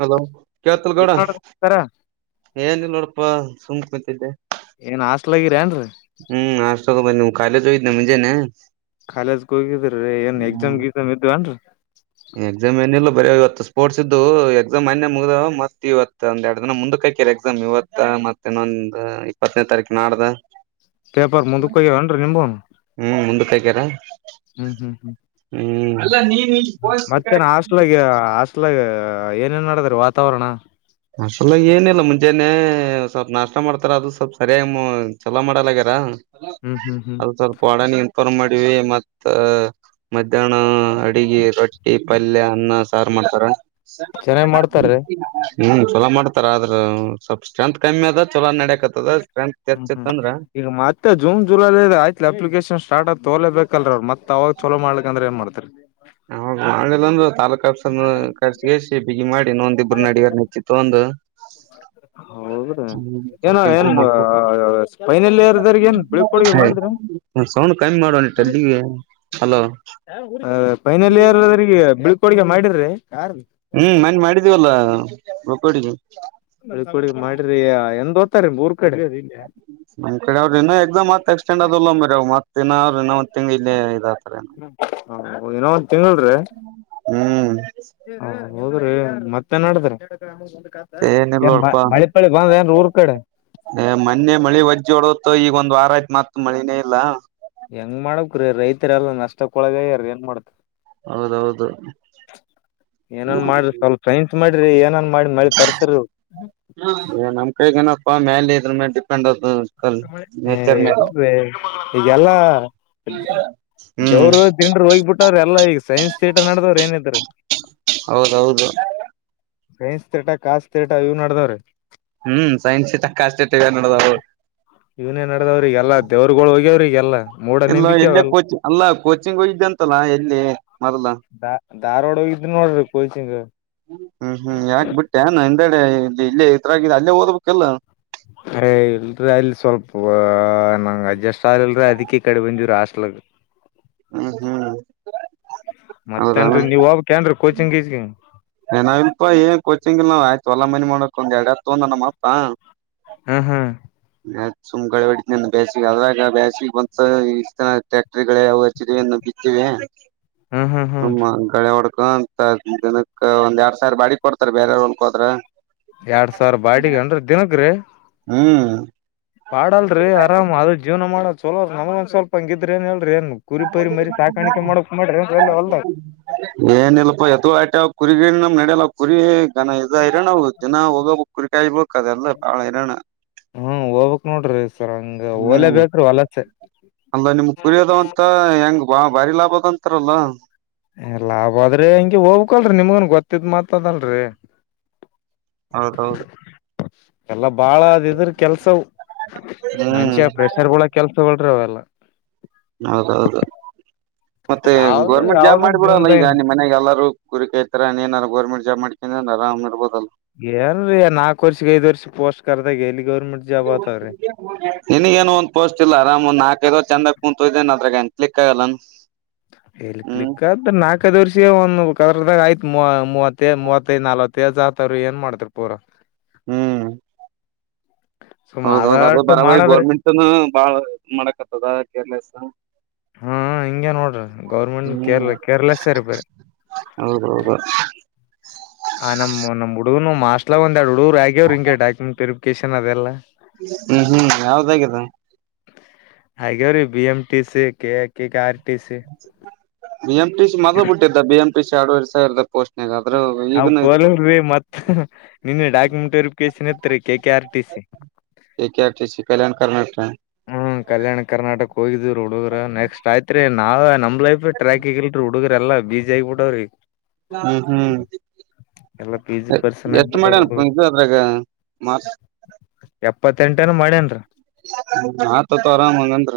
Hello ಕೇಳತಿಲ್ ಗೌಡ ಏನ್ ಮಾಡತಾರ ಏನಿಲ್ಲ ನೋಡಪ್ಪಾ. ಸುಂಮ್ ಕುಂತಿದ್ಯ. ಏನ್ ಹಾಸ್ಲಗಿರ ಏನ್ರರಿ. ಹ್ಮ್ ಆಷ್ಟ ಕಾಲೇಜ್ ಹೋಗಿದ್ನ್ಯ ಮುಂಜಾನೆ ಕಾಲೇಜ್ಗೆ ಹೋಗಿದ್ರೀ ಏನ್ ಎಕ್ಸಾಮ್ ಹ್ಮ್ ಎಕ್ಸಾಮ್ ಇದ್ವ ಅನ್ರಿ. ಎಕ್ಸಾಮ್ ಏನಿಲ್ಲ ಬರ ಇವತ್ತು ಸ್ಪೋರ್ಟ್ಸ್ ಇದ್ದು ಎಕ್ಸಾಮ್ ಅನ್ನೇ ಮುಗ್ದ ಮತ್ ಇವತ್ ಒಂದ್ ಎರಡ್ ದಿನ ಮುಂದಕ್ಕೆ ಹಕ್ಯರಿ ಎಕ್ಸಾಮ್ ಇವತ್ತ ಮತ್ತ ಇನ್ನೊಂದ್ ಇಪ್ಪತ್ತನೇ ತಾರೀಕು ನಾಡ್ದ. ಪೇಪರ್ ಮುಂದಕ್ ಹೋಗ್ಯವನ್ರಿ ನಿಂಬುನು ಹ್ಮ್ ಮುಂದಕ್ಕೆ ಹಕ್ಯಾರ ಹ್ಮ್ ಹ್ಮ್ ಹ್ಮ್ ಹ್ಮ. ಮತ್ತೇನ್ ಹಾಸ್ಲಾಗ. ಅಲಾಗ ಏನ ಏನ್ ಮಾಡದಾರ ವಾತಾವರಣ. ಅಸಲ ಏನಿಲ್ಲಾ ಮುಂಜಾನೆ ಸ್ವಲ್ಪ ನಾಷ್ಟ ಮಾಡ್ತಾರ ಅದು ಸ್ವಲ್ಪ್ ಸರಿಯಾಗಿ ಚಲೋ ಮಾಡಲ್ಗ್ಯಾರ. ಹ್ಮ್ ಹ್ಮ್ ಹ್ಮ್ ಅದು ಸ್ವಲ್ಪ ಹೊಡ ನಿ. ಪ್ಪರ್ ಮಾಡವಿ ಮತ್ತ ಮಧ್ಯಾಹ್ನ ಅಡಗಿ ರೊಟ್ಟಿ ಪಲ್ಯ ಅನ್ನ ಸಾರು ಮಾಡ್ತಾರ. ಚೆನ್ನಾಗ್ ಮಾಡ್ತಾರೀ [unintelligible] ಹ್ಮ್ ಚಲೋ ಮಾಡ್ತಾರ ಆದ್ರ ಸ್ವಲ್ಪ ಸ್ಟ್ರೆಂತ್ ಕಮ್ಮಿ ಅದ ಚಲೋ ನಡಕ್ತ್ದ. ಹ್ಮ್ ಹ್ಮ್ ಈಗ ಮತ್ತೆ ಜೂನ್ ಜುಲೈಲಿ ಆಯ್ತ್ಲಿ ಅಪ್ಲಿಕೇಶನ್ ಸ್ಟಾರ್ಟ್ ಆಗ್ ತೋಲೆ ಬೇಕಲ್ರ ಅವ್ ಮತ್ ಅವಾಗ ಚಛಲೋ ಮಾಡ್ಲಿಕ್ ಅ್ರ ಏನ್ ಮಾಡ್ತರಿ ತಾಾಲೂಕ್ ಹಸರ್ ಕರ್ಸಿ ಕಸಿ ಬಿಗಿ ಮಾಡಿ ನೊಂದಿಬರು ನಡಗಾರ ನಿತಿಿತ್ತು ಒಂದು. ಹೌದ್ರಿ ಹ್ಮ ಏನ ತರ್ಕ ಸ್ ಏನ್ ಫೈನಲ್ ಇಯರ್ದವ್ರಗ ಏನ್ ಬೀಳ್ಕೊಡುಗೆ ಮಾಡಿದ್ರ ಕಿ ಮಾಡಲ್ಲಿಲ. [unintelligible] ಡುಗ ಮಾಡಿದ್ರಿ. ಹ್ಮ್ ಮನ್ ಮಾಡಿದೀವಲ್ಲ. ಕೊಡ. [unintelligible] ಬಿಲ್ಕೋ ಡಿಗಿ ಮಾಡಿರಿ ಎಂದ. [unintelligible] ನ್ ಕಡೆ ಅವ್ರರು ಇನ್ನ ಎಕ್ಸಾಮ್ ಮತ್ ಎಕ್ಸ್ಟೆಂಡ್ ಅಲ್ಲ ಮರಿ ಅವ್ ಮತ್. ನ್ರ ನ. ಮಿಲ್ಲ ಇಾಥ. ಹ ಹೌದುನೋ. ತಿಂಗಳ್ರೀ. ಹ್ಮ್ ಹೌದ್ರಿ ಮತ್ತೆ ನಡದ್ರ. ಏನಿಲ್ಲ ಏನ್ ಬಳಿಪಳಿಗ್ ದ ಏನ್ ಊ ಕಡ ಏ ಮೊನ್ನೆ ಮಳಿ ಒಜ್ಜ ಹೊಡತ ಈಗ ಒಂದ್ ವಾರ ಆಯ್ತು ಮತ್ ಮಳಿನೇ ಇಲ್ಲ ಹೆಂಗ್ ಮಾಡಕ್ ರೀ ರೈತರೆ ಎಲ್ಲಾ ನಷ್ಟಕ್ಕೊಳಗಯಾರ ಏನ್ ಮಾಡತ್ ಹೌದೌದು ಹ್ಮ ರೀ ಏನಂದ ಮಾಡಿ ಮ ತರ್ಸರು- ಪಾ ಮೇಲೆ ಇದರ್ ಡಿಪೆಂಡ್ ಆದು ಹ ಎಲ್ ಈಗೆಲ್ಲಾ ಹ್ಮ್ ದೇವರು ದೀನ್ಡರು ಹೋಗಿಬಿಟ್ಟವ್ರ ಎಲ್ಲಾ ಈಗ ಸೈನ್ಸ್ ಥಿಯೇಟರ್ ನಡದವ್ರ ಏನಿದರು ಹೌದೌದು ಸೈನ್ಸ್ ತೀಟ ಕಾಸ್ ತೀಟ ಇವ್ ನಡ್ದಾವ್ರೆ ಹ್ಮ್ ಸೈನ್ಸ ತಿಟ ಕಾಸ್ಟ್ ತಿಟ ಇವೆ ನೆಡದವು ಇವನ್ನೇನ್ ನಡ್ದವ್ರಿಗೆ ಎಲ್ಲಾ ದೇವ್ರಗಳು ಹೋಗ್ಯಾವ್ರಿಗೆ ಎಲ್ಲ ಇಲ್ಲ ಎಲ್ಲ ಕೋಚಿಂಗ ಅಲ್ಲ ಕೋಚಿಂಗಗ್ ಹೋಗಿದತಲ್ಲ ಎಲ್ಲಿ ದ ಧಾರವಾಡ ಹೋಗಿದೆ ನೋಡ್ರಿ ಕೋಚಿಂಗ್ ಹ್ಮ್ ಹ್ಮ್ ಯಾಕ್ ಬಿಟ್ಟೆನೆ ಅಡೆ ಇಲ್ಲಿ ಇಲ್ಲೇ ಇದರ ಅಲ್ಲೇ ಓದ್ಬೇಕಲ್ಲ ಅಯ ಇಲ್ರಿ ಅಲ್ಲಿ ಸ್ವಲ್ಪ ನಂಗ ಅಡ್ಜಸ್ಟ್ ಆಗ್ಲ್ರಿ ಅದಕ್ಕೆ ಕಡೆ ಬಂದಿವ್ರಿ ಹಾಸ್ಟೆಲ್ಗಾ [inaudible] ಹ್ಮ್ ಹ್ಮ್ ಹೌದಾ ಮತ್ತೇಡ್ರಿ ನೀವ ಹೋಗಬೇಕ್ರಿ ಏನ್ರಿ ಕೋಚಿಂಗ್ ನಾವ ಇಲ್ಪ ಏನ್ ಕೋಚಿಂಗಿಲ್ಲ ನಾ ಆಯ್ತ ಒಂದು ಎರಡ್ ಹಸು ತಕೊಂಡಣ್ಣ ನಮ್ಮಪ್ಪ ಹಾ ಹಾ ಸುಮ್ಗಳ ಹೊಡ ಬೇಸಿಗೆ ಅದ್ರಾಗ ಬೇಸಿಗೆ ಬಂತ ಇಷ್ಟತನ ಟ್ರ್ಯಾಕ್ಟರ್ಗಲು ಹೆಚ್ಚಿವೆ ಬಿಟನೆ ಹ್ಮ್ ಹ್ಮ್ ಹ್ಮ್ ನಮ್ಮ ಗಾಡಿ [inaudible] ಒಂದ್ ಎರಡ್ ಸಾವಿರ ಬಾಡಿ ಕೊಡ್ತಾರೆ ಬೇರೆವರಾ ಹೊಲಕೆ ಹೋದ್ರೆ ಎರಡ್ ಸಾವಿರ ಬಾಡಿಗೆ ಅಂದ್ರೆ ದಿನಕ್ರಿ ಹ್ಮ್ ಪಾಡಲ್ರಿ ಆರಾಮ್ ಅದ ಜೀವನ ಮಾಡ ಚಲೋ ನಮಗೆ ಒಂದ ಸ್ವಲ್ಪ ಹಂಗಿದ್ರೆ ಹೇಳ ಮಾಡ್ರಿ ಎಲ್ಲಿ ಹೊಲ್ದಾಗ. ಏನಿಲ್ಲಪ್ಪಾ ಎತುಗಳು ಅಟ್ಟೆ ಕುರಿಗಳು ನಮಗೆ ನೆಡಿಯಲ್ಲ ಕುರಿ ದನ ಇದ ಇರಾಣ ಹ ದಿನ ಹೋಗಬೇಕ ಕುರಿಕಾಯ ಇರ್ಬೇಕಕ್ ಅದೆ ಎಲ್ಲ ಬಾಳ ಇರಾಣ ಹ್ಮ್ ಹೋಗ್ಬೇಕ್ ನೋಡ್ರಿ ಸರ್ ಹಂಗ ಹ್ಮ್ ಹೋಲೇಬೇಕ್ರಿ ವಲಸೆ. ಅಲ್ಲ ನಿಮ್ಗ್ ಕುರಿಯದವ್ ಅಂತ ಹೆಂಗ ಬಾ ಬಾರಿ ಲಾಭ ಆದ ಅಂತಾರಲ್ಲ ಲಾಭ ಆದ್ರೆ ಹಿಂಗೇ ಹೋಗ್ ಹಕಲ್ರಿ ನಿಮಗನ್ ಗೊತ್ತಿದ್ ಮಾತಾದಲ್ರರಿ ಹೌದೌದು [inaudible] ಎಲ್ಲ ಬಾಳ ಅದ ಇದ್ರ ಕೆಲ್ಸವು ಹ್ಮ್ ಮಂಷ್ಯ ಪ್ರೆಷರ್ಗಳಕೆಲ್ಸಗಳು ಅವೆಲ್ಲ ಹೌದೌದು ಮತ್ತೆ ಯಾವ್ದು ಗೌರ್ಮೆಂಟ್ ಜಾಬ್ ಯಾವ್ದನ್ ಮಾಡಿಬಿಡಲ್ಲ ಜೀವನ್ದಾಗಿನ್ ಈಗ ಮನಾಗ ಎಲ್ಲಾರೂ ಕುರಿಕೈತರ ನೀನ ಗರ್ಮೆಟ್ ಜಾಬ್ ಮಾಡಕನ ಆರಾಮರ್ಬೊದಲ ಏನ್ರೀ ನಾಕ ವರ್ಷಗಿ ಐದ ವರ್ಷಗಿ ಪೋಸ್ಟ್ ಕರ್ದಾಗ ಎಲ್ಲಿ ಗೌರ್ಮೆಂಟ್ ಜಾಬ್ ಆತಾವ್ರಿ ನಿನಗಏನು ಒಂದ್ ಪೋಸ್ಟ್ ಇಲ್ಲ ಅರಾಮ್ ಒಂದ್ ನಾಕಐದ ಚಂದ ಕುಂತುಯ್ದೇನ್ ಅದ್ರಾಗ ಎನ ಕ್ಲಿಕ್ಕ ಆಗಲ್ಲನ್ ಹ್ಮ್ ಹೇಳ್ಕ್ಲಿಕ್ಕಾದ ನಾಲ್ಕದ ವರ್ಷ ಒಂದು ಕದಾಗ ಆಯ್ತ್ ಮೂವತ್ತ ಮೂವತ್ತ ನಲ್ತ್ತ ತೇಜಾತರು ಏನ್ ಮಾಡ್ತಾರ್ ಪೂರ ಹ್ಮ್ ಸುಮ್ ಹೌದೌದು ಅದ ಆದಟ್ಟು ಬರಬರಿ ಮಾಡದ್ರಿ ಗೋರ್ಮೆಂಟ್ ಬಾಳ್ ಮಾಡಕತ್ತದ ಕೇರ್ಲೆಸ್ ಹಾ ಹಿಂಗೆ ನೋಡ್ರಿ ಗೌರ್ಮೆಂಟ್ ಹ್ಮ್ ಕೇರ್ ಕೇರ್ಲೆಸ್ರ್ಪರಿ ಹೌದೌದು ಆ ನಮ ನಮ್ಮ್ ಹುಡುಗರುನು ಹಾಸ್ಟ್ಲ ಒಂದ ಎರಡು ಹುಡುಗರು ಆಗ್ಯವ್ರು ಹಿಂ ಡಾಕ್ಯುಮೆಂಟ್ ವೊಕೇಶನ್ ಅದೆಲ್ಲ ಹ್ಮ್ ಹ್ಮ್ ಯಾವದಾಗದ ಹಾಗ ರೀ ಬಿ ಎಂ ಟಿ ಸಿ ಕ ಕಾರ ಸ ಬಿ ಎಂ ಟಿ ಸಿ ಮದ್ಲ ಬಿಟ್ಟಿದ್ದ ಬಿ ಎಂ ಪಿ ಸಿ ಆಡು ಇರ್ ಪೋಸ್ಟ್ಗ ನಾವ ಕೋಲಲ್ ಮತ್ತ ನಿನ್ನ ಡಾಕ್ಯುಮೆಂಟ್ ವೆರಿಫಿಕೇಶನ್ ಎ K K R T C Kalyana Karnataka ಹ್ಮ್ ಕಲ್ಯಾಣ ಕರ್ನಾಟಕ ಕೋಗಗಿದ್ದು [inaudible] ಹುಡುಗ್ರ ನೆಕ್ಸ್ಟ್ಯತ್ರಿ ನಾವ ನಂಬ ಲ ಟ್ರ್ಯಾಕ್ ರೂಡು ಎಲ್ಲ ಬೀಜ ಆಗಬಿಟ್ಟಾವ್ರಿ ಹ್ಮ್ ಹ್ಮ್ ಎಲ್ಲಾ ಬೀಜಿ ಪರ್ಸನ್ ಎಷ್ಟ ಆಗಿಬಿಟ್ಟವ್ರ ಮಾಡ್ಯನ್ ಹುಡುಗರು ಅದ್ರಾಗ ಮ ಎಪ್ಪತ್ತೆಂಟನ ಮಾಡ್ಯಾನ್ರೀ ಹ ಹತ್ತ್ತು ಆರಾಮ್ ಹಂಗಂದ್ರ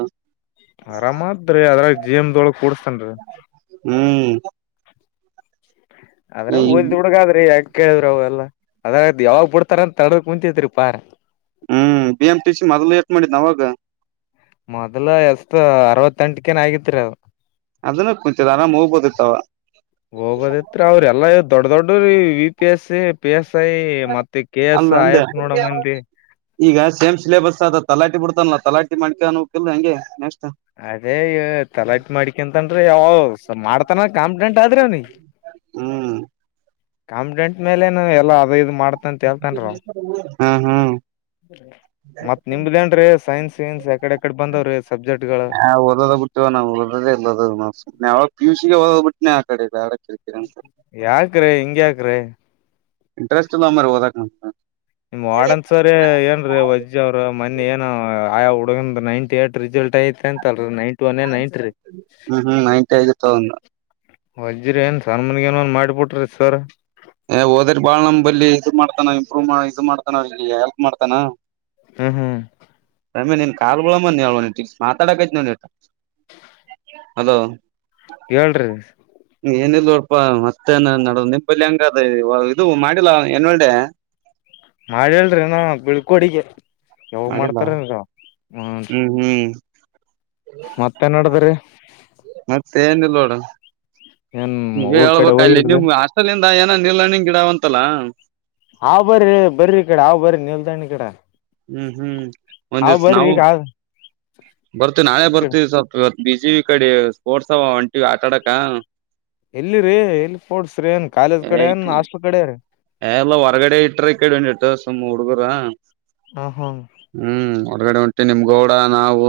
ಆರಾಮತ್ದ್ರೀ ಅದ್ರ ಜೇಮ ದಳ ಕೊಡ್ ಹ್ಮ್ ಆದದ್ರ ಓದ್ ಹುಡುಗ ಆದ್ರಿ ಯಾಕ ಕೇಳಿದ್ರ ಅವೆಲ್ಲಾ ಅದ್ ಯಾವಾಗ್ ಬಿಡ್ತಾರ ಅಂತ ತಡಕ್ ಮುಂಂತತ್ರಿ ಪಾರ್ ಹ್ಮ್ ಬಿ ಎಂ ಟಿ ಸಿ ಮೊದ್ಲು ಏಟ್ ಮಾಡಿದ್ ಅವಾಗ ಮೊದ್ಲ ಎಸ್ ಅರವತ್ತೆಂಟಕನ್ ಆಗಿತ್ರಿ ಅದು. ಅದನ್ನ ಕುಂಚದ ಆರಾಮ್ ಹೋಗ್ಬೋದಿತ್ತವ. ಹೋಗೋದಿತ್ರಿ ಅವ್ರ ಎಲ್ಲಾ ದೊಡ್ಡ ದೊಡ್ಡ ರ V P S C P S I ಮ. ಮತ್ತೆ ಕೆ ಎಸ್ ಅಲ್ಲ ಅಂದೆ ಆಯಸ್ ನೋಡಮ್ಮಂದಿ. ಈಗ ಸೇಮ್ ಸಿಲೆಬಸ್ ಅ ತಲಾಟಿ ಬಿಡ್ತಾನಲ್ಲ ತಲಾಟಿ ಮಾಡ್ಕ ಅೋ ಕಲ್ ಹಂಗೆ ನೆಕ್ಸ್ಟ್. ಅದೇ ತಲಾಟ ಮಾಡಿಕಿಂತನ್ ಯಾವ ಮಾಡ್ತಾನ. ಕಾಮ ತ ಅ ಆದರನಿ. ಹ್ಮ್ ಕಾಂಪಿಡೆಂಟ್ ಮೇಲೆ ಎಲ್ಲ ಅದ ಇದು ಮಾಡ. ಹ್ಮ ಹ್ಮ ಮತ್ ನಿಮ್ದೇನ್ರೀ ಸೈನ್ಸ್ ಗಿನ್ಸ್ ಯಕಡೆ ಯಕಡೆ ಬಂದವ್ರಿ ಸಬ್ಜೆಕ್ಟ್ ಗಳು ಹ ಬಿಟ್ಟ ನ ಎಲ್ಲ ಪಟ್ಟ. ಆ ಕಡೆ ಇದೆ. ಯಾಕ್ರೆ ಹಿಂಗ ಯಾಕ. [unintelligible] ್ ಇಂಟ್ರೆಸ್ಟ್ಲ್ಲ ಮ ಓದಕ್ಕ. ನಿಮ್ ವಡನ್ಸರಿ ಏನ್ರೀ ವಜ್ಜ ಅವ್ರ ಮೊನ್ನಿ ಏನ. ಆಯಾ ಉಡಗಿಂದ ನೈನ್ಟಿಏಯಟ್ ರಿಸಲ್ಟ್. ಐತೆ ಅಂತಲ್ ನೈಂಟ್ ಒನ್ೇ ನೈಂಟ್ ರೀ. ಹ್ಮ್ ಹ್ಮ್ ನೈಂಟಿ ಆಗಿತ್ತು ಅವಂದು ವಜ್ರ ಏನ್ ಸನ್ಮನ್ಗ ಏನ್ನ್ ಮಾಡಿಬಿಟ್ರಿ ಸರ್. ಏ ಹೋದ್ರ ಬಾಳ್ ನಮ್ ಬಲಿ ಇದು ಮಾಡ್ತಾನ ಇಂಪ್ರೂವ್ ಇದು ಮಾಡ್ತಾನ ಅವ ಹೆಲ್ಪ್ ಮಾಡ್ತಾನ. ಹ್ಮ್ ಹ್ಮ್. ಕಾರಬಳ ಮಾತಾಡ ಕ ಹಲೋ. ಹೇಳ್ರರಿ. ಏನಿಲ್ಲಡಪಾ ಮತ್ತೇನ ನಡ ನಿಪಲ್ಲಿ ಹಂಗ ಅದ ಇದು ಮಾಡಿಲ್ಲ ಏನ್ ಒೆ. ಮಾಡ ಹೇಳರಿ ನಾ ಬಿಳ್ಕೋಡಿಗೆ. ಯಾವ ಮಾಡಿಲ್ಲ ಮಾಡ್ತಾರ ನೀಗ. ಹ್ಮ್ ಹ್ಮ್. ಮತ್ತೆ ನಡದ್ರಿ ಮತ್ತೆ ಏನ್ಲ್ಲೋಡ. ಏನ್ ನೀ ಊರ್ ಕಡೆ ಹೇಳ್ಬೇಕ ಅಲ್ಲಿ ಹೋಗಿರ್ದ ನಿಮ್ ಹಸ್ಟ. ಏನ ನೀರ್ಣಿಂಗ ಗಿಡಾವಂತಲ್ಲ. ಹಾ್ ಬರರಿ ಬರ್ರರಿ ಈ ಕಡೆ ಹ್ ಬರ್ರ ನಿಲ್ದಣ ಈ ಕಡೆ. ಹ್ಮ್ ಹ್ಮ್ ಹಾವ್ ಒಂದ್ವಸ ಬರ್ರಿ ನಾವು ಈಗ ಬರ್ತೀವಿ ನಾಳೆ ಈ ಕಡೆ ಬರ್ತೀವಿ ಸ್ವಲ್ಪ. ಬಿಸ ಈ ಕಡೆ ಸ್ಪೋರ್ಟ್ಸ್ ಒಂಟಿವ ಆಟಾಡಕ್ಕ. ಎಲ್ಲಿರಿ ಇಲ್ಲಿ ೋಡ್ಸ್ರಿ ಏನ್ ಕಾಲೇಜ್ ಕಡೆ ನ್ ಹಾಸ್ಟೆಲ್ ಕಡೆ ರೀ. ಎ ಎಲ್ಲ ಹೊರ್ಗಡೆ ಇಟ್ರ ಕಡೆ ಹೊ ಇಟ್ಟ ಸುಮ್ಮ್ ಹುಡುಗರ ಹಾ ಹಾ ಹ್ಮ್ ಹೊರ್ಗಡೆಂಟ. ಷ್ಟ ನಿಮ್ ಗೌಡ ನಾವು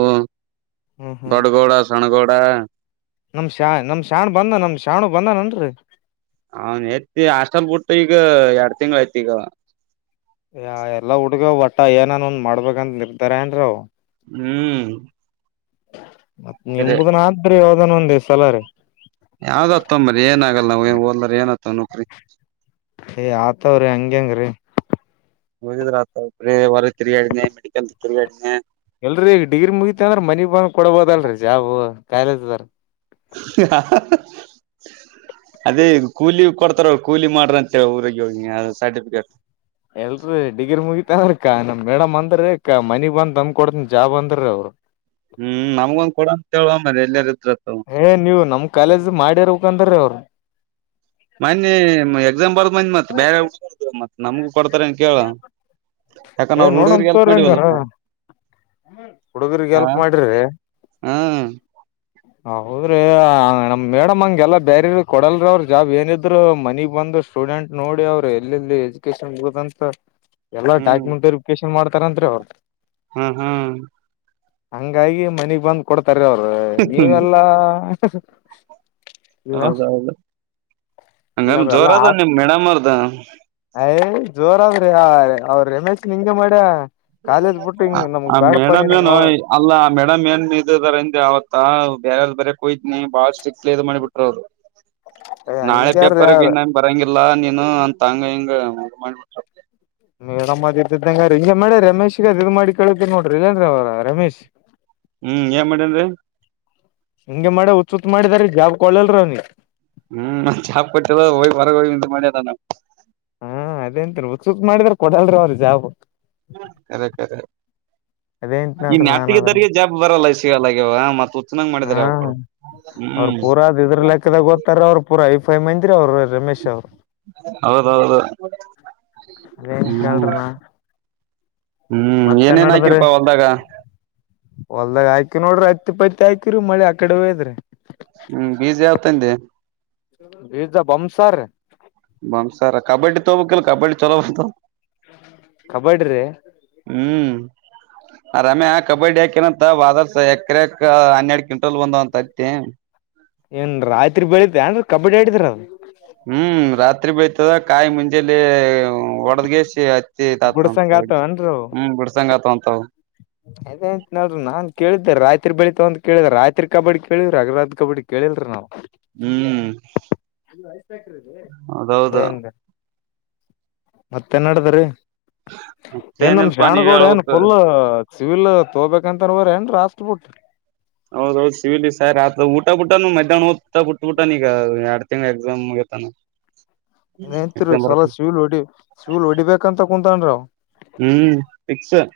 ಹ್ಮ್ ಹ್ಮ್ ಬಡಗೋಳ ತಣಗಡ ನಮ್ ಶ ನಮ್ ಶಾಣ್ ಬಂದ ನಮ್ ಶಾಣ ಬಂದಾನನ್ರಿ ಅವನ್ ತಿ ಹಾಸ್ಟೆಲ್ ಬಿಟ್ಟು ಈಗ ಎಡ್ ತಿಂಳಐ್ತಈಗ ಯ ಎಲ್ಲಾ ಹುಡುಗ ಒಟ್ಟ ಮ ಏನನ್ ಒಂದ್ ಮಾಡ್ಬೇಕಂದ ನಿರ್ತಾರ ಏನ್ರ್ [unintelligible] ಹ್ಮ್ ಹ [unintelligible] ಮತ್ ಸರಿ ನಿಮುದನ್ಾತ್ ಬ್ರಿ ಅನ್ ಒಂದ ಸಲ ರ ಯಾವ್ದ್ ಹತ್ತವಂಬರಿ ಏನ ಆಗಲ್ಲ ನಾವ ಓದಲ್ದಾರ ಏನ್ ಹತ್ತವ ನೋಕ್ರಿ ಏಯ್ ಆತವ್ರಿ ಹಂಗಗೆ ಹೆಂಗ್ರೀ ಹೋಗಿದ್ರ ಆ ಒ ಹೊರ ತಿರುಗಾಡಿನಿ ಮೆಡಿಕಲ್ ತಿರುಗಾಡಿನಿ ಎಲ್ರೀ ಈಗ ಡಿಗ್ರಿ ಮುಗಿತ ಅಂದ್ರ ಮನಿ ಬನ್ ಕೊಡಬೋದಲ್ರೀ ಜಾಬ್ ಕಾಲೇಜ ಅಾರ ಅದೇ ಕೂಲಿ ಕೊಡ್ತಾರ ಕೂಲಿ ಮಾಡ್ರಂತ ಊರಿಗೆ ಹೋಗಿ ಸರ್ಟಿಫಿಕೇಟ್ ಎಲ್ರಿ ಡಿಗ್ರಿ ಮುಗಿತ ಅಂದ್ರ ಕ ನಮ್ ಮೇಡಮ್ ಅಂದ್ರೀ ಮನಿಗ್ ಬಂದ ತಮ್ ಕೊಡ್ತನ್ ಜಾಬ್ ಅಂದ್ರೀ ಅವ್ರು ಎಲ್ಲ ಏ ನೀವು ನಮ್ ಕಾಲೇಜ್ ಮಾಡಿರ್ಬೇಕಕ್ಂತ್ರೀ ಅವ್ರು ಮನ್ನಿ ಎಕ್ಸಾಮ್ ಬರದ ಮ ಮತ್ ಬೇರೆ ಹುಗ ಮತ್ ನಮಗು ಕೊಡ್ತಾರ ಅನ್ ಕೇಳ ಯಾಕ ಏ ಅವ್ರ ನೋಡಮ್ ಹುಡ್ಗರ್ ಎಲ್ಪ್ ತೋರಿ ಹಂಗಾರ ಮಾಡವಲ್ಲಪ್ಪ ಹುಡುಗರ್ಗ್ ಹ ಹೆಲ್ಪ್ ಮಾಡ್ರಿ ಹ ಹ [inaudible] ಹೌದ್ರಿ ನಮ್ ಮೇಡಮ್ ಹಂಗೆಲ್ಲಾ ಬೇರೆ ಕೊಡಲ್ರಿೀ ಅವ್ರರು ಜಾಬ್ ಏನಿದ್ರು ಮನಿಗ್ ಬಂದು ಸ್ಟೂಡೆಂಟ್ ನೋಡಿ ಅವ್ರ ಎಲ್ಲಿೆಲ್ಲಿ ಎಜುಕೇಶನ್ ಇಗದಂತ ಎ ಹ್ಮ್ ಾಕ್ಯೆಂಟ್ರಿೇಶ್ [unintelligible] ನ್ ಮಾಡ್ತಾರಂತತ್ರಿ ಅವ್ರ ಹ್ಮ್ ಹ್ಮ್ ಹಂಗಾಗಿ ಮನೆಗ್ ಬಂದ್ ಕೊಡ್ತಾರೆ ಅವ್ರು ನೀವೆಲ್ಲಾ ಹ ಹೌದೌದು ಹಂಗಾಮ ಜೋರ ಇಲ್ಲವೆಲ್ಲಾ ಅದ ನಿಮ್ ಮೇಡಮ್ರ್ದ ಜೋರಾದ್ರೆ ಯ ಅವ್ರರಮೇಶ್ ನಿಂಗೆ ಮಾಡ್ಯ ಕಾಲೇಜ್ ಬಿಟ್ಟು ಹಿಂಗ್ ನಮಗ್ ಆ ಬ್ಯಾಡಪ ಮೇಡಮ್ ಏನು ನೀನು ಅಲ್ಲ ಆ ಮೇಡಮ್ ಏನ್ ಇದದಾರಿಂದ ಅವತ್ತು ಹಾ ಬ್ಯಾರದ್ ಬರೆಕ್ ಹೋಯ್ತಿನಿ ಬಳ್ ಸಿಕ್ ಇದು ಮಾಡಿ ಬಿಟ್ರು ಅವ್ರ್ ನಾಳೆ ಹಂಗ್ಯಾರ್ರೀ ಯಾರ ಪೇಪರ್ಗೆ ನನ್ ಬರಂಗ್ ಎಲ್ಲಾ ನೀನು ಅಂತ ಹಂಗ ಹಿಂಗಮಾಡಿಬಿಟ್ರೇಪ್ಪಾ ಮೇಡಮ್ಮ ಅದ ಇದ್ದದ್ದಂಗ ರೀ ಮೇ್ರ ರಮೇಶ್ಗ ಅದು ಇ್ ಮಾಡಿ ಕೇಳಳ್ಕ್ಕೆ ನೋಡ್ರರಿಜೇಂದ್ರ ಅವರು ಅನ್ಇಂಟೆಜಿಬಲ್ [unintelligible] ಹ್ಮ್ ಏನ್ ಮಾಡೇನ್ ರೀ ಹಿಂಗೆ ಮಾಡ ಹುಚ್ ಹುಚ್ ಮಾಡಿದಾರಿ ಜಾಬ್ ಕೊಳ್ಳಲ್ರ ಅವನಿಗೆ ಹ್ಮ್ ಚಛಾಪಟಿದಾಗ ಹೊರಗ್ ಹೋಗಿ ನಿಂತ ಮಾಡಿದಾವ ಅಂತ ಹುಚ್ ಹುಚ್ ಮಾಡಿದ್ರೆ ಕೊಡಲ್ರಿ ಅವ್ರ ಜಾಬ್ ಕರೆ ಕರೆ ಈ ಅದೇಂತನಲ್ರಿ ನಾನ್ ಅದ್ರ ನೇಟಿಗಿದವರಿಗೆ ಜಾಬ್ ಬರಲ್ಲ [unintelligible] ಹಾ ಅವ ಅವ್ರ ಹ್ಮ್ ಪೂರದ್ ಇದ್ರ ಲೆಕ್ಕದಾಗ ಓದತಾರ ಅವ್ರು ಪೂರಾ ಫೈ ಮೆನ್ ಇದ್ರು ಅವರು ರಮೇಶ್ ಅವರು ಹೌದೌ ಹೌದು ಹ್ಮ್ ಅದೇಂತನಲ್ರಿ ನಾ ಹ್ಮ್ ಮತ್ತೆ ಏನೇನ್ ನಡದ್ರಿ ಹಾಕಿರ್ಪ ಹೊಲ್ದಾಗ ಹೊಲ್ದಾಗ ಹಾಕಿ ನೋಡ್ರಿ ಹತ್ತಿ ಪತ್ತಿ ಆಯಕರಿ ಮಳೆ ಆ ಕಡೆ ಹೋಯದ್ರಿ ಹ ಬೀಜ ಯಾವಾಗ್ ತದೇ ಈಜ ಬಮಸರ್ ಬಮ ಸಾರ ಕಬಡ್ಡಿ ತಗೋಬೇಲ್ಲ ಕಬಡ್ಡಿ ಛಲೋ ಬರ್ತಾ ವ ಕಬಡ್ಡಿ ರೀ ಹ್ಮ್ ಆ ರಾಮ್ಯಾ ಕಬಡ್ಡಿ ಹಾಕನಂತ ವಾದ್ ವರ್ಷ ಎಕರೆಕ ಹನ್ನೆರಡು ಕ್ವಿಂಟಲ್ ಬಂದವ ಅಂತ ಐತಿ ಏನ್ ರಾತ್ರಿ ಬೆಳಿತ ಏನ ಕಬಡ್ಡಿ ಆಡಿದ್ರ ಹ್ಮ್ ರಾತ್ರಿ ಬೆಳಿಯ್ತದ ಕಾಯ ಮುಂಜಾಲೇ ಹ್ಮ ಒಡದಗೆಸಿ ಬುಡ ಸಾಂಗ್ ಆಗ್ತವೆ ಏನ್ರಿ ಚಂಗ ತಂತ ಆ [inaudible] ಅದ್ತ್ ನಲ ನಾನ್ ಕೇಳಿದ್ದೆ ರಾತ್ರಿ ಬೆಳಿತ ತಾವ ಅಂತ ಕೇಳಿದ ರಾತ್ರಿ ಕಬಡ್ಡಿ ಕೇಳಿದವ್ರಿ ಹಗಲತ್ ಕಬಡ್ಡಿ ಕೇಳಿಲ್ರಿ ನಾವು ಹ್ಮ್ ಹೌದ ಹೌದ ಅದೇ ಹಂಗ ಮತ್ತೆ ನಡಿದ್ರಿ ಏನ್ ಮತ್ತೇನಿಲ್ಪಾ ನೀವ್ ಶ್ಯಾಣಗೋಡ ಏನ್ ಹೇಳ್ಬೇಕ ಫುಲ್ ಸಿವಿಲ್ ತೋಬೇಕಂತ ಹರ ಏನ್ ರಾಷ್ಟಟ್ ಬುಟ್ ಹೌದೌದ್ ಸಿ ವಿಲಿ ಸಾಯ ಆತ ಊಟ ಬಿಟನು ಮಧ್ಯಾಹ್ನ ಹೊತ್ತು ಊಟ ಬಿಟ್ ಬೂಟಾನ ಈಗ ಎರಡು ತಿಂಗಳಾಯಿತು ಮುಗತಾನ ಇತ್ರಿ ಸಲ ಶಿವಲ್ ಹೊಡಿ ಶಿವಲ್ ಹೊಡಿಬೇಕಂತ ಕುೂಂತನರೀ ಅವಾ ಹ್ಮ್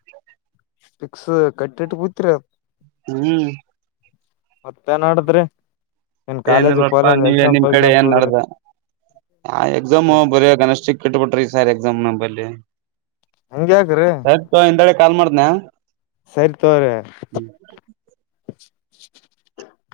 [inaudible] ಫಿಕ್ಸ್ ಕಟ್ಟಿಟ್ಟ ಬೂತ್ರಿ ಅದ ಹ್ಮ್ ಮತ್ತ ಏನ್ ನಡದ್ರಿ ಏನ್ ಕಾಲೇಜ್ ಏನಿಲ್ಲಪ್ಪ ಪಾಲೇಜ್ ನೀವ ಎಕ್ಸಾಮ್ ನಿಮ್ ಕಡೆ ಪಕ್ಸಾಮ್ ಏನ್ ಹೋಗ್ರಿ ನಡ್ದ ಆ ಎಕ್ಸಾಮ್ ಬರೆಯಾಕನಿಕ್ ಸ್ಟಿಕ್ ಇಟ್ಟುಬಿಟ್ಟರೆ ಈ ಸಾರಿ ಎಕ್ಸಾಮ್ ನಂಬಲ್ಲಿ ಹಂಗ್ಯಾಕ್ರಿ ಹ ಸರಿ ಹಿಂದಳೆ ಕಾಲ್ ಮಾಡತನ ಸರಿ ತೋರಿ [unintelligible]